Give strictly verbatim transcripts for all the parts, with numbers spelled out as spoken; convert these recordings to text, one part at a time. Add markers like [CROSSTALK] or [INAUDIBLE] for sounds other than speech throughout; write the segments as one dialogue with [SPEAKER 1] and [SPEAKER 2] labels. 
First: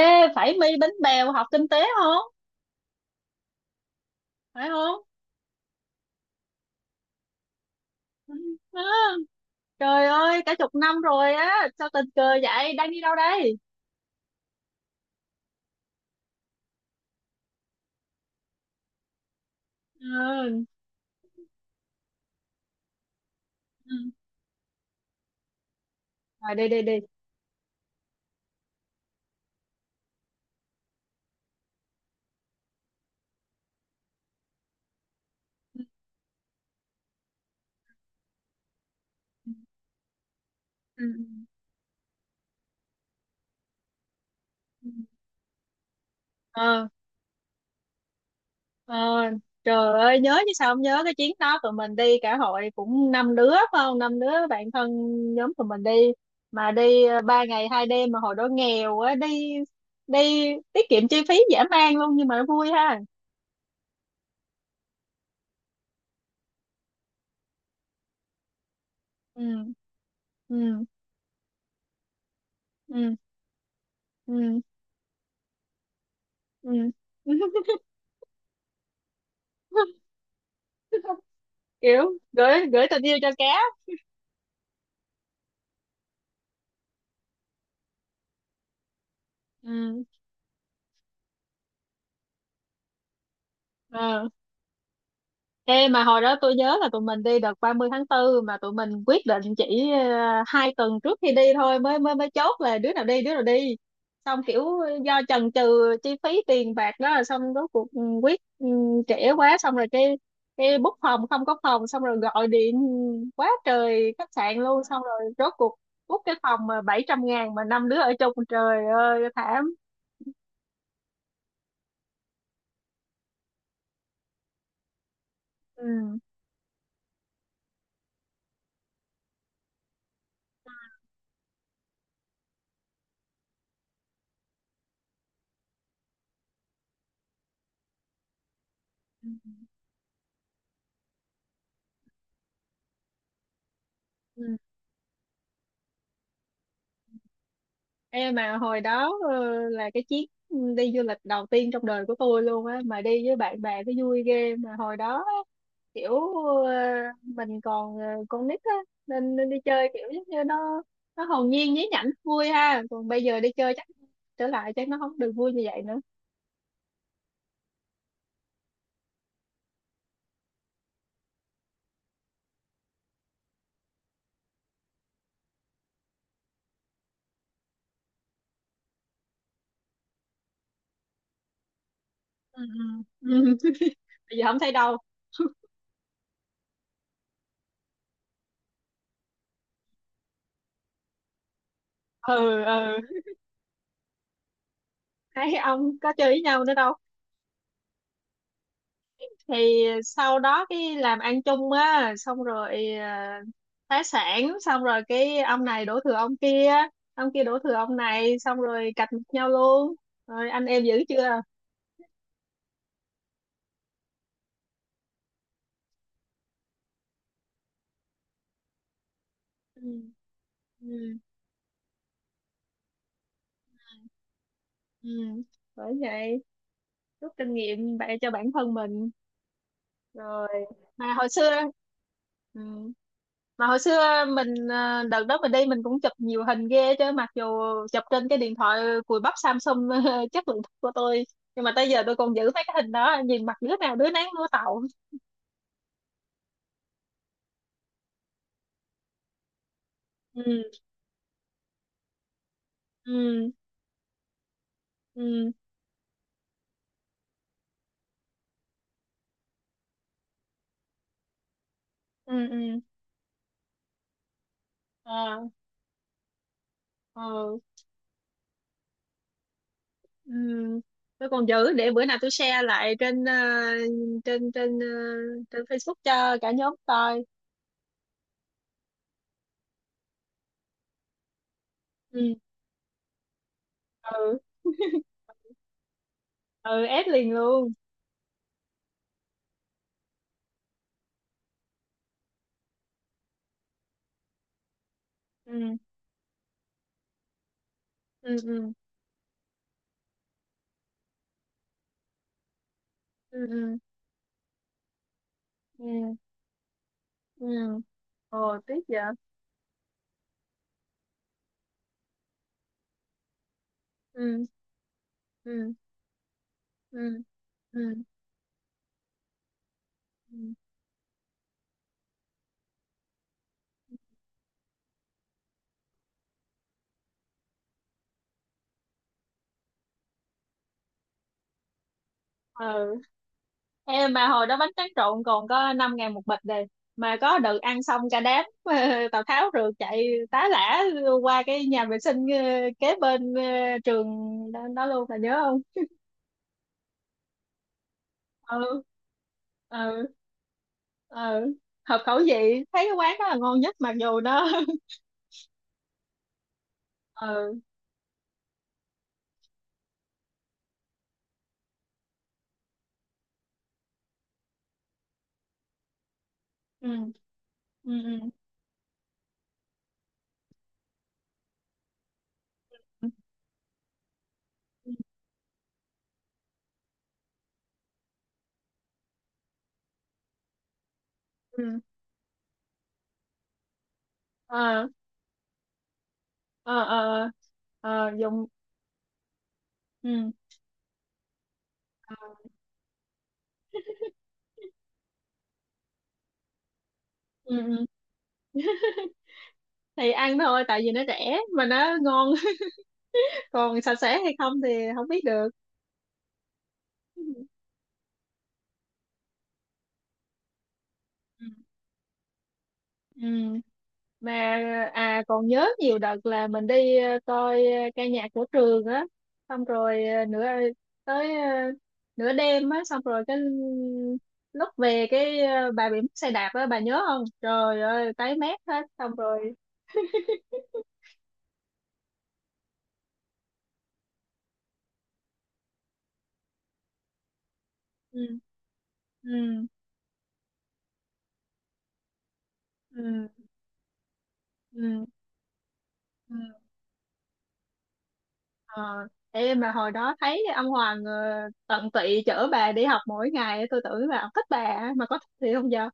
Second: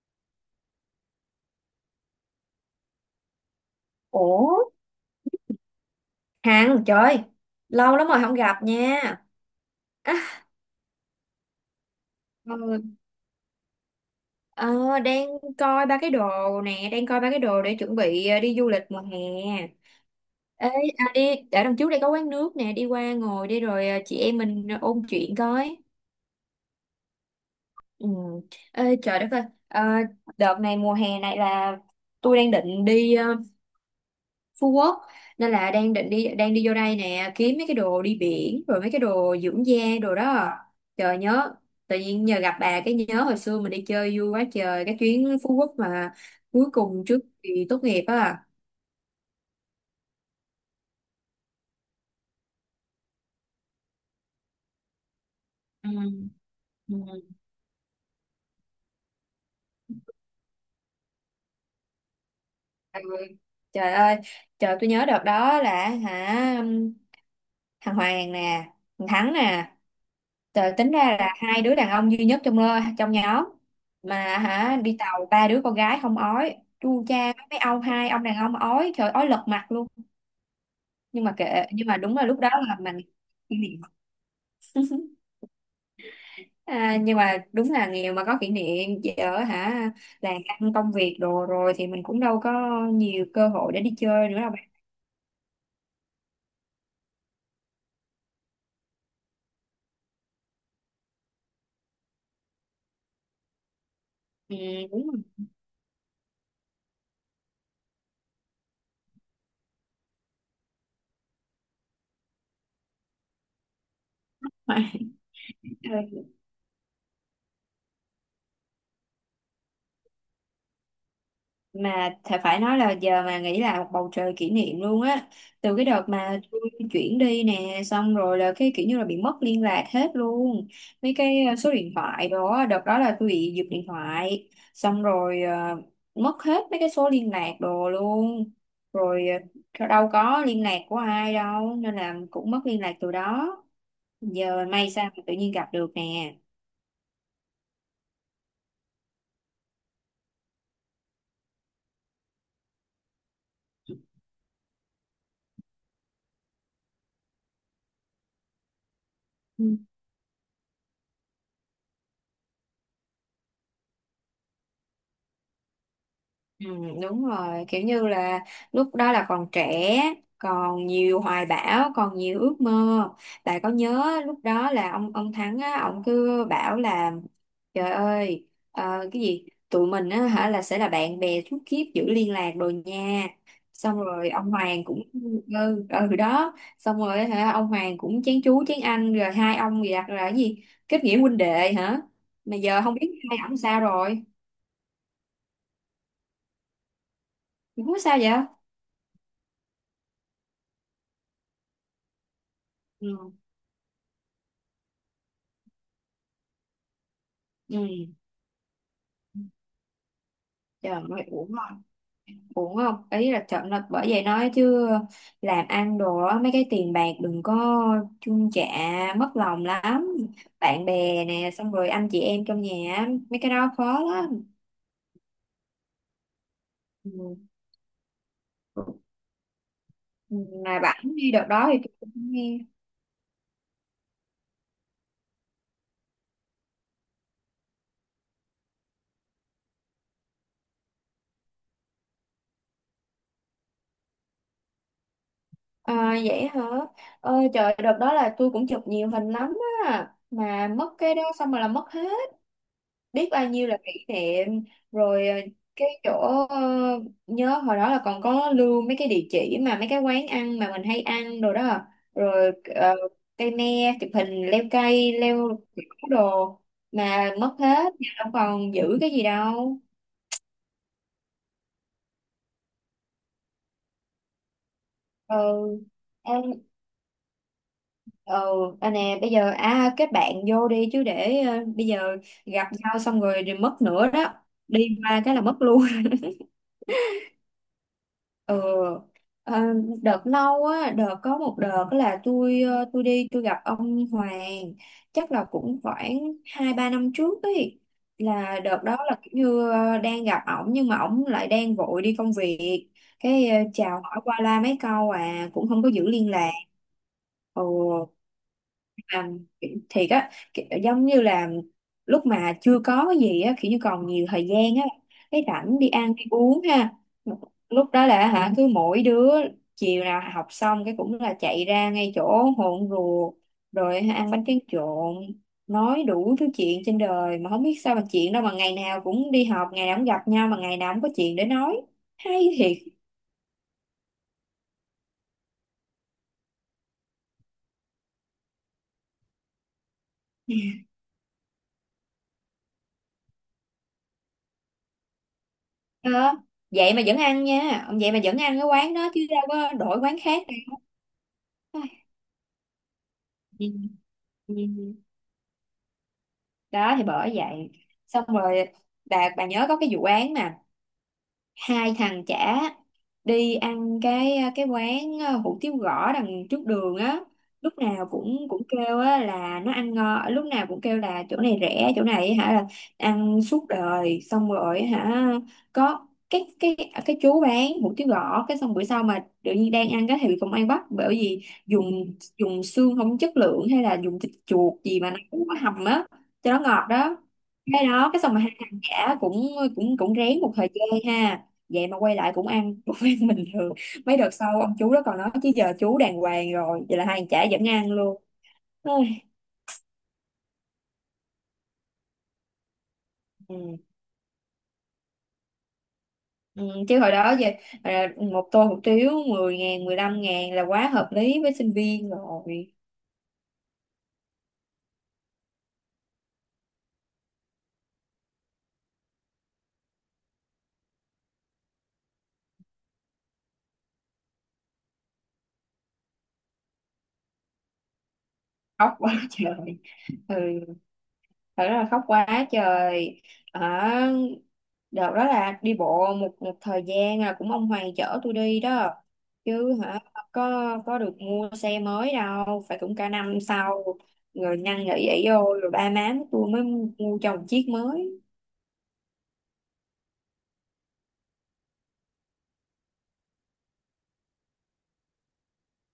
[SPEAKER 1] Ê, phải mi bánh bèo học kinh tế không?
[SPEAKER 2] Ủa,
[SPEAKER 1] Phải không?
[SPEAKER 2] Hằng trời, lâu lắm rồi không gặp
[SPEAKER 1] Đó.
[SPEAKER 2] nha.
[SPEAKER 1] Trời
[SPEAKER 2] à,
[SPEAKER 1] ơi, cả chục năm rồi á, sao tình cờ vậy? Đang
[SPEAKER 2] ừ,
[SPEAKER 1] đi đâu đây?
[SPEAKER 2] ờ, Đang coi ba cái đồ nè, đang coi ba cái đồ để chuẩn bị ờ, đi du lịch mùa hè.
[SPEAKER 1] Ừ.
[SPEAKER 2] Ê, à, đi ở đằng trước đây có quán nước nè, đi qua ngồi đi rồi
[SPEAKER 1] Ừ.
[SPEAKER 2] ờ, chị em mình ôn chuyện coi.
[SPEAKER 1] Rồi đi đi đi.
[SPEAKER 2] Ừ. Ê, trời đất ơi. Ờ, Đợt này, mùa hè này là tôi đang định đi ờ, Phú Quốc, nên là
[SPEAKER 1] Ừ.
[SPEAKER 2] đang định đi, đang đi vô đây nè kiếm mấy cái đồ đi biển rồi mấy cái đồ dưỡng da, đồ đó.
[SPEAKER 1] Ừ.
[SPEAKER 2] Trời nhớ, tự nhiên nhờ gặp bà cái nhớ hồi xưa mình đi chơi vui quá trời
[SPEAKER 1] ừ.
[SPEAKER 2] cái chuyến Phú Quốc mà cuối
[SPEAKER 1] Ờ,
[SPEAKER 2] cùng trước kỳ tốt nghiệp á.
[SPEAKER 1] ờ, trời ơi, nhớ chứ sao không nhớ? Cái chuyến đó tụi mình đi cả hội cũng năm đứa phải không? Năm đứa bạn thân nhóm tụi mình
[SPEAKER 2] Ừ.
[SPEAKER 1] đi, mà đi ờ,
[SPEAKER 2] Ừ.
[SPEAKER 1] ba ngày hai đêm, mà hồi đó nghèo á, đi đi tiết kiệm chi phí dã man luôn, nhưng mà vui ha.
[SPEAKER 2] Ừ. Trời ơi, trời tôi nhớ đợt đó là hả, thằng Hoàng nè, thằng Thắng nè.
[SPEAKER 1] Ừ.
[SPEAKER 2] Tờ-
[SPEAKER 1] Ừ.
[SPEAKER 2] tính ra là hai đứa đàn ông duy nhất trong trong
[SPEAKER 1] Ừ.
[SPEAKER 2] nhóm, mà
[SPEAKER 1] Ừ.
[SPEAKER 2] hả đi tàu ba đứa con gái không ói,
[SPEAKER 1] ừ.
[SPEAKER 2] chu cha, mấy mấy ông, hai ông đàn ông ói trời, ói lật mặt luôn.
[SPEAKER 1] [LAUGHS]
[SPEAKER 2] Nhưng mà kệ, nhưng mà
[SPEAKER 1] Kiểu
[SPEAKER 2] đúng là lúc đó
[SPEAKER 1] gửi
[SPEAKER 2] là
[SPEAKER 1] gửi
[SPEAKER 2] mình
[SPEAKER 1] tình yêu cho
[SPEAKER 2] kỷ
[SPEAKER 1] cá.
[SPEAKER 2] niệm. [LAUGHS] À, nhưng mà đúng là nghèo mà có kỷ niệm, ở hả.
[SPEAKER 1] Ừ.
[SPEAKER 2] Làm ăn công việc đồ rồi thì mình cũng đâu có nhiều cơ hội để đi
[SPEAKER 1] ờ.
[SPEAKER 2] chơi nữa đâu bạn.
[SPEAKER 1] Ê, mà hồi đó tôi nhớ là tụi mình đi đợt ba mươi tháng tư, mà tụi mình quyết định chỉ ờ, hai tuần trước khi đi thôi, mới mới mới chốt là đứa nào đi đứa nào đi, xong
[SPEAKER 2] Ừ,
[SPEAKER 1] kiểu
[SPEAKER 2] đúng
[SPEAKER 1] do chần chừ chi phí tiền bạc đó, xong rốt cuộc ừ, quyết ừ, trễ quá, xong rồi cái cái book phòng không có phòng, xong rồi gọi điện quá trời khách sạn luôn, xong rồi rốt cuộc
[SPEAKER 2] rồi.
[SPEAKER 1] book
[SPEAKER 2] [LAUGHS]
[SPEAKER 1] cái phòng mà bảy trăm ngàn mà năm đứa ở chung, trời ơi thảm.
[SPEAKER 2] Mà thà phải nói là giờ mà nghĩ là một bầu trời kỷ niệm luôn á. Từ cái đợt
[SPEAKER 1] Ừ.
[SPEAKER 2] mà tôi chuyển đi nè, xong rồi là cái kiểu như là bị mất liên lạc hết luôn mấy cái ờ, số điện thoại đó. Đợt đó là tôi bị giật điện thoại, xong rồi ờ, mất hết mấy cái số liên lạc đồ luôn rồi. Ờ, đâu có liên lạc của ai đâu nên là cũng mất liên lạc từ đó.
[SPEAKER 1] Ừ.
[SPEAKER 2] Giờ may sao mà tự nhiên gặp được nè.
[SPEAKER 1] Ê, mà hồi đó ờ, là cái chuyến đi du lịch đầu tiên trong đời của tôi luôn á, mà đi với bạn bè cái vui ghê. Mà hồi đó á, kiểu ờ, mình còn ờ, con nít á, nên, nên đi chơi kiểu giống như nó nó hồn nhiên nhí nhảnh vui ha, còn bây giờ đi chơi chắc trở lại chắc nó không được vui như vậy nữa.
[SPEAKER 2] Ừ, đúng rồi, kiểu như là lúc đó là còn trẻ, còn nhiều hoài bão, còn nhiều ước mơ. Tại có nhớ lúc đó là ông ông Thắng á, ông cứ bảo là trời ơi, ờ, cái gì tụi mình á hả là sẽ là bạn bè suốt kiếp, giữ liên lạc
[SPEAKER 1] Ừ.
[SPEAKER 2] rồi nha.
[SPEAKER 1] ừ. Ừ.
[SPEAKER 2] Xong
[SPEAKER 1] [LAUGHS]
[SPEAKER 2] rồi
[SPEAKER 1] Bây giờ
[SPEAKER 2] ông
[SPEAKER 1] không thấy
[SPEAKER 2] Hoàng
[SPEAKER 1] đâu.
[SPEAKER 2] cũng, ừ, ừ đó, xong rồi hả ông Hoàng cũng chén chú chén anh rồi, hai ông gì đặt là cái gì kết nghĩa huynh đệ hả, mà
[SPEAKER 1] Ừ.
[SPEAKER 2] giờ không
[SPEAKER 1] Ừ.
[SPEAKER 2] biết hai ông sao rồi.
[SPEAKER 1] Thấy ông có chơi với nhau nữa đâu.
[SPEAKER 2] Không sao vậy.
[SPEAKER 1] Thì sau đó cái làm ăn chung á, xong rồi ờ,
[SPEAKER 2] Ừ.
[SPEAKER 1] phá sản, xong rồi cái ông này đổ thừa ông kia, ông kia đổ thừa
[SPEAKER 2] Ừ.
[SPEAKER 1] ông này, xong rồi cạch mặt nhau luôn. Rồi anh em
[SPEAKER 2] Trời
[SPEAKER 1] dữ
[SPEAKER 2] ơi,
[SPEAKER 1] chưa.
[SPEAKER 2] uổng không? Uổng không? Ý là trận là bởi vậy nói chứ làm ăn đồ á, mấy cái tiền bạc đừng có chung chạ, mất lòng
[SPEAKER 1] Ừ.
[SPEAKER 2] lắm. Bạn
[SPEAKER 1] Ừ.
[SPEAKER 2] bè nè, xong rồi anh chị em trong nhà á, mấy cái đó khó lắm.
[SPEAKER 1] Ừ. Bởi vậy
[SPEAKER 2] Ừ.
[SPEAKER 1] rút kinh nghiệm bạn cho bản thân mình
[SPEAKER 2] Ừ,
[SPEAKER 1] rồi.
[SPEAKER 2] mà
[SPEAKER 1] Mà
[SPEAKER 2] bạn
[SPEAKER 1] hồi
[SPEAKER 2] đi đợt
[SPEAKER 1] xưa
[SPEAKER 2] đó thì tôi cũng nghe.
[SPEAKER 1] ừ. Mà hồi xưa mình ờ, đợt đó mình đi mình cũng chụp nhiều hình ghê chứ, mặc dù chụp trên cái điện thoại cùi bắp Samsung [LAUGHS] chất lượng thấp của tôi, nhưng mà tới giờ tôi còn giữ mấy cái hình đó, nhìn mặt đứa nào đứa nấy mua tậu.
[SPEAKER 2] À, vậy hả? Ơi trời, đợt đó là tôi cũng chụp nhiều hình lắm á. Mà
[SPEAKER 1] Ừ.
[SPEAKER 2] mất cái đó xong rồi là mất hết, biết bao
[SPEAKER 1] Ừ.
[SPEAKER 2] nhiêu là kỷ niệm rồi. ờ,
[SPEAKER 1] Ừ.
[SPEAKER 2] cái chỗ ờ, nhớ hồi đó là còn có lưu mấy cái địa chỉ mà mấy cái quán ăn mà mình hay ăn đồ đó
[SPEAKER 1] Ừ.
[SPEAKER 2] rồi.
[SPEAKER 1] Ừ.
[SPEAKER 2] ờ, Cây me chụp hình leo cây,
[SPEAKER 1] ờ.
[SPEAKER 2] leo kiểu đồ mà mất
[SPEAKER 1] ờ.
[SPEAKER 2] hết, giờ đâu còn giữ cái gì đâu.
[SPEAKER 1] ừ. Tôi còn giữ để bữa nào tôi share lại trên ờ, trên trên ờ,
[SPEAKER 2] Ừ.
[SPEAKER 1] trên Facebook cho
[SPEAKER 2] Em.
[SPEAKER 1] cả nhóm coi.
[SPEAKER 2] Ừ. À nè bây giờ à, kết bạn vô đi chứ, để ờ, bây giờ
[SPEAKER 1] Ừ.
[SPEAKER 2] gặp nhau xong rồi thì mất nữa đó,
[SPEAKER 1] Ừ. [LAUGHS]
[SPEAKER 2] đi qua cái là mất luôn.
[SPEAKER 1] Ừ. Ép liền luôn.
[SPEAKER 2] Ừ. Ờ, đợt lâu á, đợt có một đợt là tôi ờ, tôi đi tôi gặp ông Hoàng, chắc là
[SPEAKER 1] Ừ.
[SPEAKER 2] cũng khoảng hai ba năm trước ấy,
[SPEAKER 1] Ừ.
[SPEAKER 2] là
[SPEAKER 1] Ừ.
[SPEAKER 2] đợt đó là kiểu như ờ, đang gặp ổng nhưng mà ổng lại đang vội đi công việc, cái ờ,
[SPEAKER 1] Ừ.
[SPEAKER 2] chào hỏi qua la mấy câu à, cũng không
[SPEAKER 1] Ừ.
[SPEAKER 2] có giữ
[SPEAKER 1] Ừ.
[SPEAKER 2] liên lạc.
[SPEAKER 1] Ừ.
[SPEAKER 2] Ừ.
[SPEAKER 1] Ồ tiếc vậy.
[SPEAKER 2] Mà thiệt á, kiểu giống như là lúc mà chưa có cái gì á, kiểu như còn nhiều
[SPEAKER 1] Ừ.
[SPEAKER 2] thời gian á, cái
[SPEAKER 1] Ừ.
[SPEAKER 2] rảnh đi ăn đi uống ha.
[SPEAKER 1] Ừ. Ừ.
[SPEAKER 2] Lúc đó là hả cứ mỗi đứa chiều nào học
[SPEAKER 1] Ừ.
[SPEAKER 2] xong cái cũng là chạy ra ngay chỗ hồn ruột rồi hả, ăn bánh tráng trộn, nói đủ thứ chuyện trên đời mà không biết sao mà chuyện đâu mà ngày nào cũng đi học, ngày nào cũng gặp nhau mà ngày nào cũng có chuyện để nói, hay thiệt.
[SPEAKER 1] Ừ. Em mà hồi đó bánh tráng trộn còn có năm ngàn một bịch đây. Mà có đợt ăn xong cả đám [LAUGHS] Tào Tháo rượt chạy tá lả qua cái nhà vệ sinh ờ, kế bên ờ, trường đó, đó luôn, là nhớ không?
[SPEAKER 2] Ờ, vậy mà vẫn ăn nha, vậy mà vẫn ăn cái
[SPEAKER 1] Ừ.
[SPEAKER 2] quán đó chứ đâu có đổi
[SPEAKER 1] Ừ.
[SPEAKER 2] quán khác đâu.
[SPEAKER 1] Ừ. Hợp
[SPEAKER 2] Ai,
[SPEAKER 1] khẩu vị, thấy cái quán đó là ngon
[SPEAKER 2] ừ,
[SPEAKER 1] nhất, mặc dù nó.
[SPEAKER 2] ừ. [LAUGHS] Đó thì
[SPEAKER 1] [LAUGHS]
[SPEAKER 2] bởi
[SPEAKER 1] Ừ.
[SPEAKER 2] vậy. Xong rồi bà bà nhớ có cái vụ án mà hai thằng chả đi ăn cái cái quán ờ, hủ tiếu gõ đằng trước
[SPEAKER 1] Ừ.
[SPEAKER 2] đường á, lúc
[SPEAKER 1] Ừ.
[SPEAKER 2] nào cũng cũng kêu á là nó ăn ngon, lúc nào cũng kêu là chỗ này rẻ, chỗ này hả là
[SPEAKER 1] Ừ.
[SPEAKER 2] ăn suốt đời. Xong rồi hả có cái cái cái chú bán hủ tiếu gõ, cái xong bữa sau mà tự nhiên đang ăn cái thì bị công an bắt bởi vì
[SPEAKER 1] Ừ.
[SPEAKER 2] dùng dùng xương không chất lượng hay là dùng thịt chuột
[SPEAKER 1] Ờ.
[SPEAKER 2] gì mà nó cũng có hầm á cho nó
[SPEAKER 1] Ờ.
[SPEAKER 2] ngọt
[SPEAKER 1] Ờ.
[SPEAKER 2] đó. Cái
[SPEAKER 1] Ờ.
[SPEAKER 2] đó
[SPEAKER 1] Ờ.
[SPEAKER 2] cái xong mà
[SPEAKER 1] Dùng.
[SPEAKER 2] hai thằng chả cũng cũng cũng
[SPEAKER 1] Ừ.
[SPEAKER 2] rén một thời gian ha, vậy mà quay lại cũng ăn [LAUGHS] cũng ăn bình thường. Mấy đợt sau ông chú đó còn nói chứ giờ chú đàng hoàng rồi, vậy là hai thằng chả
[SPEAKER 1] Ừ.
[SPEAKER 2] vẫn
[SPEAKER 1] Ừ.
[SPEAKER 2] ăn luôn. Ôi,
[SPEAKER 1] Thì ăn thôi, tại vì nó rẻ mà nó ngon. [LAUGHS]
[SPEAKER 2] ừ.
[SPEAKER 1] Còn sạch sẽ hay không thì không biết được.
[SPEAKER 2] Ừ. Chứ hồi đó
[SPEAKER 1] Ừ.
[SPEAKER 2] về à, một tô hủ tiếu mười ngàn mười lăm ngàn là quá hợp lý với sinh viên rồi.
[SPEAKER 1] Ừ. Mà à còn nhớ nhiều đợt là mình đi ờ, coi ờ, ca nhạc của trường á, xong rồi ờ, nửa ờ, tới ờ, nửa đêm á, xong rồi cái lúc về cái ờ, bà bị mất xe đạp á, bà nhớ không? Trời ơi tái mét hết.
[SPEAKER 2] Khóc
[SPEAKER 1] Xong
[SPEAKER 2] quá
[SPEAKER 1] rồi.
[SPEAKER 2] trời. Ừ. Thật rất là khóc quá trời. À, đợt đó là đi bộ một một thời gian, là cũng ông Hoàng chở
[SPEAKER 1] Ừ.
[SPEAKER 2] tôi đi đó
[SPEAKER 1] Ừ.
[SPEAKER 2] chứ hả, có có được mua xe mới đâu, phải cũng cả
[SPEAKER 1] Ừ.
[SPEAKER 2] năm sau, người năn nỉ
[SPEAKER 1] Ừ.
[SPEAKER 2] ỷ vô rồi ba má
[SPEAKER 1] Ừ.
[SPEAKER 2] tôi mới mua cho một chiếc mới.
[SPEAKER 1] Ờ, em mà hồi đó thấy ông Hoàng ờ, tận tụy chở bà đi học mỗi ngày, tôi tưởng là ông thích bà á, mà có thích thì không giờ.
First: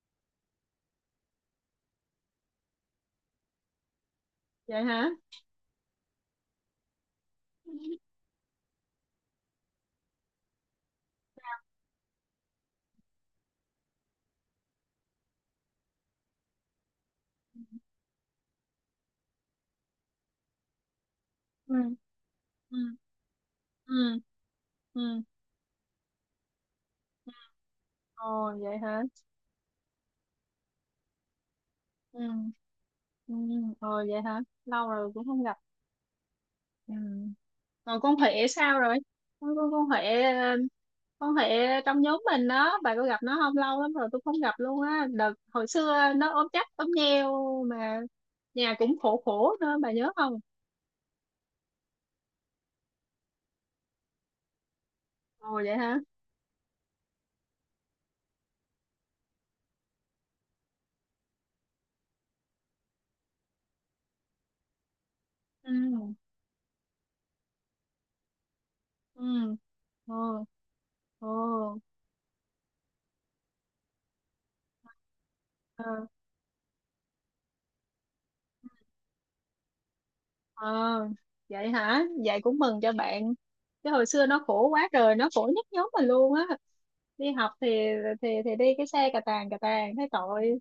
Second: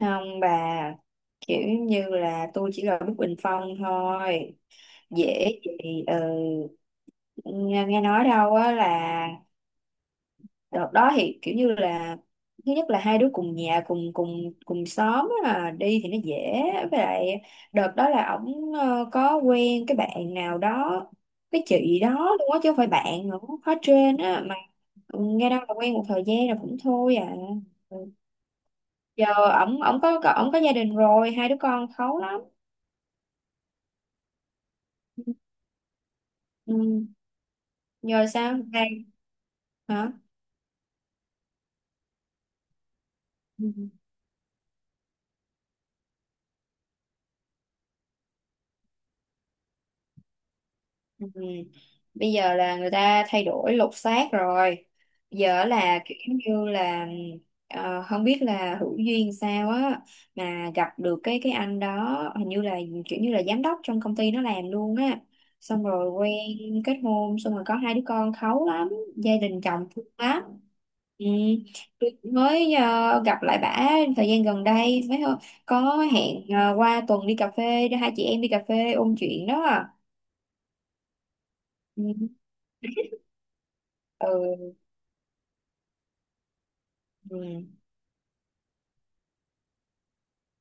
[SPEAKER 2] Không bà, kiểu như là tôi chỉ là bức bình phong thôi,
[SPEAKER 1] Vậy hả.
[SPEAKER 2] dễ gì. Ừ. nghe nghe nói đâu á là đợt đó thì kiểu như là thứ nhất là hai đứa cùng nhà cùng cùng cùng xóm á, à, đi thì nó dễ, với lại đợt đó là ổng ờ, có quen cái bạn nào đó, cái
[SPEAKER 1] Ừ.
[SPEAKER 2] chị đó luôn á chứ không
[SPEAKER 1] Ừ.
[SPEAKER 2] phải bạn nữa, khó trên
[SPEAKER 1] Ừ.
[SPEAKER 2] á mà.
[SPEAKER 1] Ừ.
[SPEAKER 2] Nghe đâu là quen một thời gian rồi cũng thôi à. Ừ.
[SPEAKER 1] Ồ vậy hả.
[SPEAKER 2] Giờ ổng ổng có có- ổng có gia đình rồi, hai đứa con khấu
[SPEAKER 1] Ừ.
[SPEAKER 2] lắm.
[SPEAKER 1] Ừ. Ừ. Ồ vậy hả, lâu rồi cũng
[SPEAKER 2] Ừ.
[SPEAKER 1] không gặp.
[SPEAKER 2] Ừ,
[SPEAKER 1] Ừ. Còn con
[SPEAKER 2] giờ
[SPEAKER 1] Huệ
[SPEAKER 2] sao
[SPEAKER 1] sao rồi?
[SPEAKER 2] đây.
[SPEAKER 1] con con con
[SPEAKER 2] Hả.
[SPEAKER 1] Huệ ờ, con Huệ trong nhóm mình đó, bà có gặp nó không?
[SPEAKER 2] Ừ.
[SPEAKER 1] Lâu lắm rồi tôi không gặp luôn á, đợt hồi xưa nó ốm chắc ốm nheo mà, nhà cũng khổ khổ nữa, bà nhớ không?
[SPEAKER 2] Ừ. Bây giờ là người ta thay đổi lột xác rồi,
[SPEAKER 1] Ồ
[SPEAKER 2] giờ
[SPEAKER 1] vậy
[SPEAKER 2] là
[SPEAKER 1] hả.
[SPEAKER 2] kiểu như là ờ, không biết là hữu duyên sao á mà gặp được cái cái anh đó, hình như là kiểu như là giám đốc trong công ty nó làm luôn á, xong rồi
[SPEAKER 1] Ừ.
[SPEAKER 2] quen, kết hôn, xong rồi có hai đứa con kháu lắm,
[SPEAKER 1] Ừ.
[SPEAKER 2] gia đình chồng thương lắm.
[SPEAKER 1] Ồ.
[SPEAKER 2] Ừ.
[SPEAKER 1] Ồ.
[SPEAKER 2] Tôi mới ờ, gặp lại bả thời gian gần đây mới hơ- có
[SPEAKER 1] Ờ.
[SPEAKER 2] hẹn ờ, qua tuần đi cà phê, hai chị em đi cà phê ôn chuyện đó à.
[SPEAKER 1] ờ vậy
[SPEAKER 2] Ừ.
[SPEAKER 1] hả, vậy cũng mừng cho bạn, chứ hồi xưa nó khổ
[SPEAKER 2] Ừ.
[SPEAKER 1] quá rồi, nó khổ nhất nhóm mình luôn á, đi
[SPEAKER 2] Ừ.
[SPEAKER 1] học thì thì thì đi cái xe cà tàng cà tàng thấy tội.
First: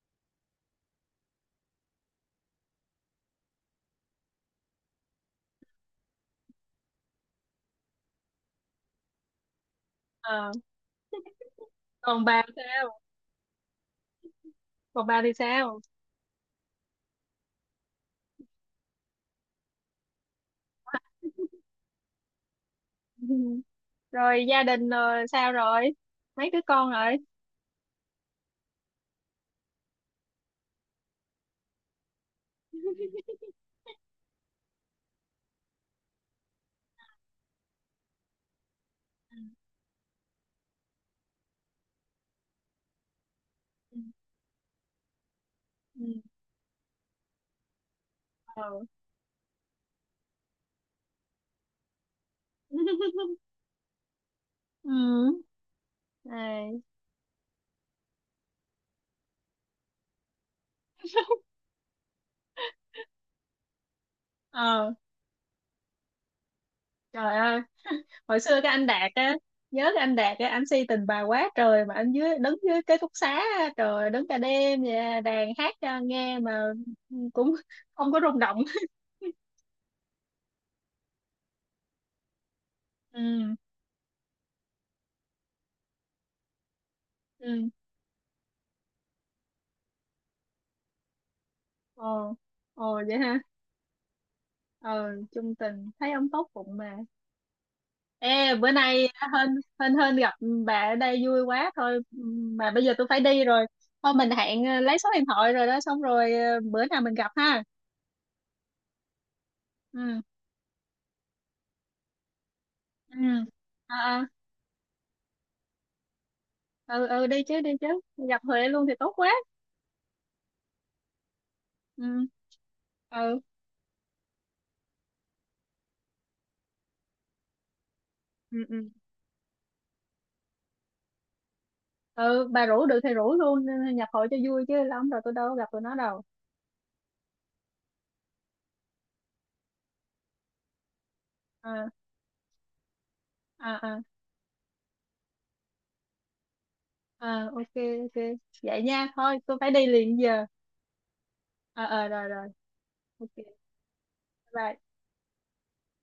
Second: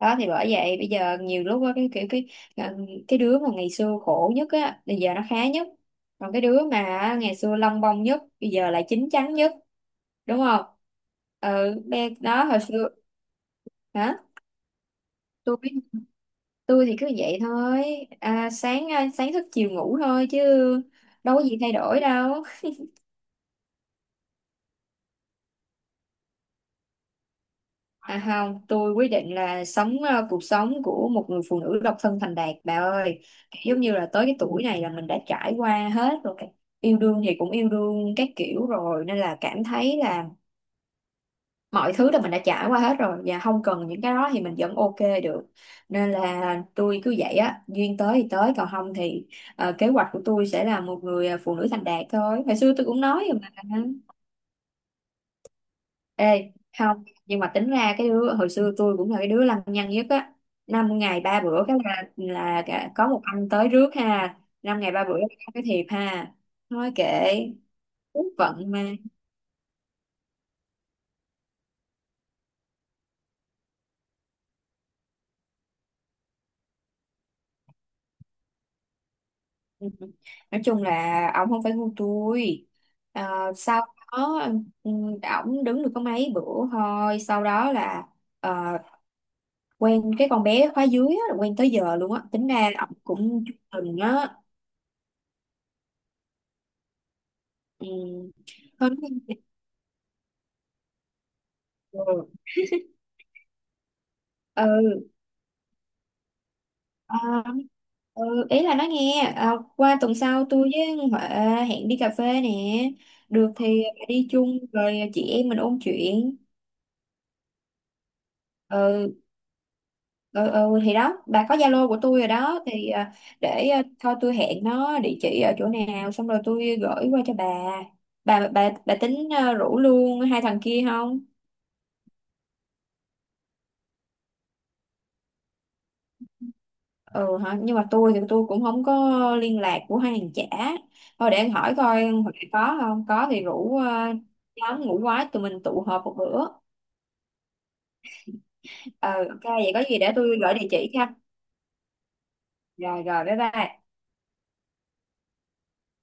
[SPEAKER 2] Đó thì bởi vậy bây giờ nhiều lúc á, cái kiểu cái ờ, cái đứa mà ngày xưa khổ nhất á bây giờ nó khá nhất, còn cái đứa mà ngày xưa lông bông nhất bây giờ lại chín chắn nhất, đúng
[SPEAKER 1] Ờ.
[SPEAKER 2] không. Ừ. Be-
[SPEAKER 1] còn bà
[SPEAKER 2] đó hồi xưa.
[SPEAKER 1] sao
[SPEAKER 2] Hả.
[SPEAKER 1] còn bà thì
[SPEAKER 2] Tôi biết,
[SPEAKER 1] sao?
[SPEAKER 2] tôi thì cứ vậy thôi, à, sáng à, sáng thức chiều ngủ thôi chứ đâu có gì thay
[SPEAKER 1] [LAUGHS]
[SPEAKER 2] đổi đâu.
[SPEAKER 1] Ừ. Rồi gia đình rồi sao rồi, mấy đứa con rồi?
[SPEAKER 2] À không, tôi quyết định là sống ờ, cuộc sống của một người phụ nữ độc thân thành đạt bà
[SPEAKER 1] [LAUGHS]
[SPEAKER 2] ơi.
[SPEAKER 1] Ừ.
[SPEAKER 2] Giống như là tới cái tuổi này là mình đã trải qua hết rồi. Cái- Yêu đương thì cũng yêu đương các kiểu rồi nên là cảm thấy là mọi thứ là mình đã trải qua hết rồi và không cần những cái đó thì mình vẫn ok được.
[SPEAKER 1] Ừ.
[SPEAKER 2] Nên
[SPEAKER 1] Ừ.
[SPEAKER 2] là tôi cứ vậy á, duyên tới thì tới, còn
[SPEAKER 1] Ờ.
[SPEAKER 2] không thì ờ, kế hoạch của tôi sẽ là một người ờ, phụ nữ thành đạt thôi. Hồi xưa tôi cũng nói rồi
[SPEAKER 1] [LAUGHS]
[SPEAKER 2] mà.
[SPEAKER 1] Ừ.
[SPEAKER 2] Ê,
[SPEAKER 1] Này.
[SPEAKER 2] không, nhưng mà tính ra cái đứa hồi xưa tôi cũng là cái đứa lăng nhăng nhất á. Năm ngày ba bữa cái là là cả- có một anh tới rước ha. Năm ngày
[SPEAKER 1] ờ
[SPEAKER 2] ba bữa cái thiệp ha. Nói kệ,
[SPEAKER 1] trời ơi,
[SPEAKER 2] số
[SPEAKER 1] hồi xưa
[SPEAKER 2] phận
[SPEAKER 1] cái anh
[SPEAKER 2] mà.
[SPEAKER 1] Đạt
[SPEAKER 2] [LAUGHS]
[SPEAKER 1] á, nhớ cái anh Đạt á, anh si tình bà quá trời mà, anh dưới đứng dưới cái ký túc xá á, trời ơi, đứng cả đêm vậy, à, đàn hát cho nghe mà cũng không có rung động.
[SPEAKER 2] Ừ. Nói chung là ổng không phải ngu tôi.
[SPEAKER 1] [LAUGHS]
[SPEAKER 2] Ờ,
[SPEAKER 1] Ừ.
[SPEAKER 2] sau đó ừ, ổng đứng được có mấy bữa thôi, sau
[SPEAKER 1] Ừ.
[SPEAKER 2] đó là ờ, quen cái con bé khóa dưới á, là quen tới giờ luôn á.
[SPEAKER 1] Ồ.
[SPEAKER 2] Tính ra ổng
[SPEAKER 1] Ồ vậy ha.
[SPEAKER 2] cũng chung tình á.
[SPEAKER 1] Ờ. Chung tình, thấy ông tốt bụng mà.
[SPEAKER 2] Ừ.
[SPEAKER 1] Ê bữa
[SPEAKER 2] Hơn.
[SPEAKER 1] nay hên. Hên hên gặp bà ở đây vui quá thôi.
[SPEAKER 2] Ừ.
[SPEAKER 1] Mà bây giờ tôi phải đi rồi, thôi mình
[SPEAKER 2] Ừ.
[SPEAKER 1] hẹn ờ, lấy số điện thoại rồi đó, xong rồi ờ, bữa nào mình
[SPEAKER 2] Ờ,
[SPEAKER 1] gặp ha.
[SPEAKER 2] ừ, ý là nói nghe ờ, qua tuần
[SPEAKER 1] Ừ.
[SPEAKER 2] sau tôi với Huệ hẹn đi cà phê nè,
[SPEAKER 1] Ừ.
[SPEAKER 2] được thì
[SPEAKER 1] Ờ,
[SPEAKER 2] bà
[SPEAKER 1] ờ.
[SPEAKER 2] đi chung rồi chị em mình ôn chuyện.
[SPEAKER 1] Ừ. Ừ. Đi chứ đi chứ, nhập Huệ luôn thì
[SPEAKER 2] Ừ,
[SPEAKER 1] tốt quá.
[SPEAKER 2] ừ, ừ thì đó bà có Zalo của tôi
[SPEAKER 1] Ừ.
[SPEAKER 2] rồi đó thì ờ,
[SPEAKER 1] Ừ.
[SPEAKER 2] để ờ, thôi tôi hẹn nó địa chỉ ở chỗ nào xong rồi tôi gửi qua cho bà. bà
[SPEAKER 1] Ừ.
[SPEAKER 2] bà
[SPEAKER 1] Ừ.
[SPEAKER 2] bà tính ờ, rủ luôn hai thằng kia không.
[SPEAKER 1] Ừ. Bà rủ được thì rủ luôn, nhập hội cho vui, chứ lâu lắm rồi tôi đâu có gặp tụi nó đâu.
[SPEAKER 2] Ừ hả, nhưng mà tôi thì tôi cũng không có liên lạc của hai hàng chả. Thôi để anh hỏi
[SPEAKER 1] À.
[SPEAKER 2] coi hồi nãy, có không có thì
[SPEAKER 1] À.
[SPEAKER 2] rủ
[SPEAKER 1] À.
[SPEAKER 2] ờ, nhóm ngủ quái tụi mình tụ họp một bữa.
[SPEAKER 1] À. Ok ok. Vậy nha,
[SPEAKER 2] Ờ
[SPEAKER 1] thôi
[SPEAKER 2] ok
[SPEAKER 1] tôi
[SPEAKER 2] vậy
[SPEAKER 1] phải
[SPEAKER 2] có
[SPEAKER 1] đi
[SPEAKER 2] gì để
[SPEAKER 1] liền
[SPEAKER 2] tôi
[SPEAKER 1] giờ.
[SPEAKER 2] gửi địa chỉ cho.
[SPEAKER 1] Ờ. Ờ. Rồi rồi.
[SPEAKER 2] Rồi rồi
[SPEAKER 1] Ok.
[SPEAKER 2] bye bye.
[SPEAKER 1] Bye.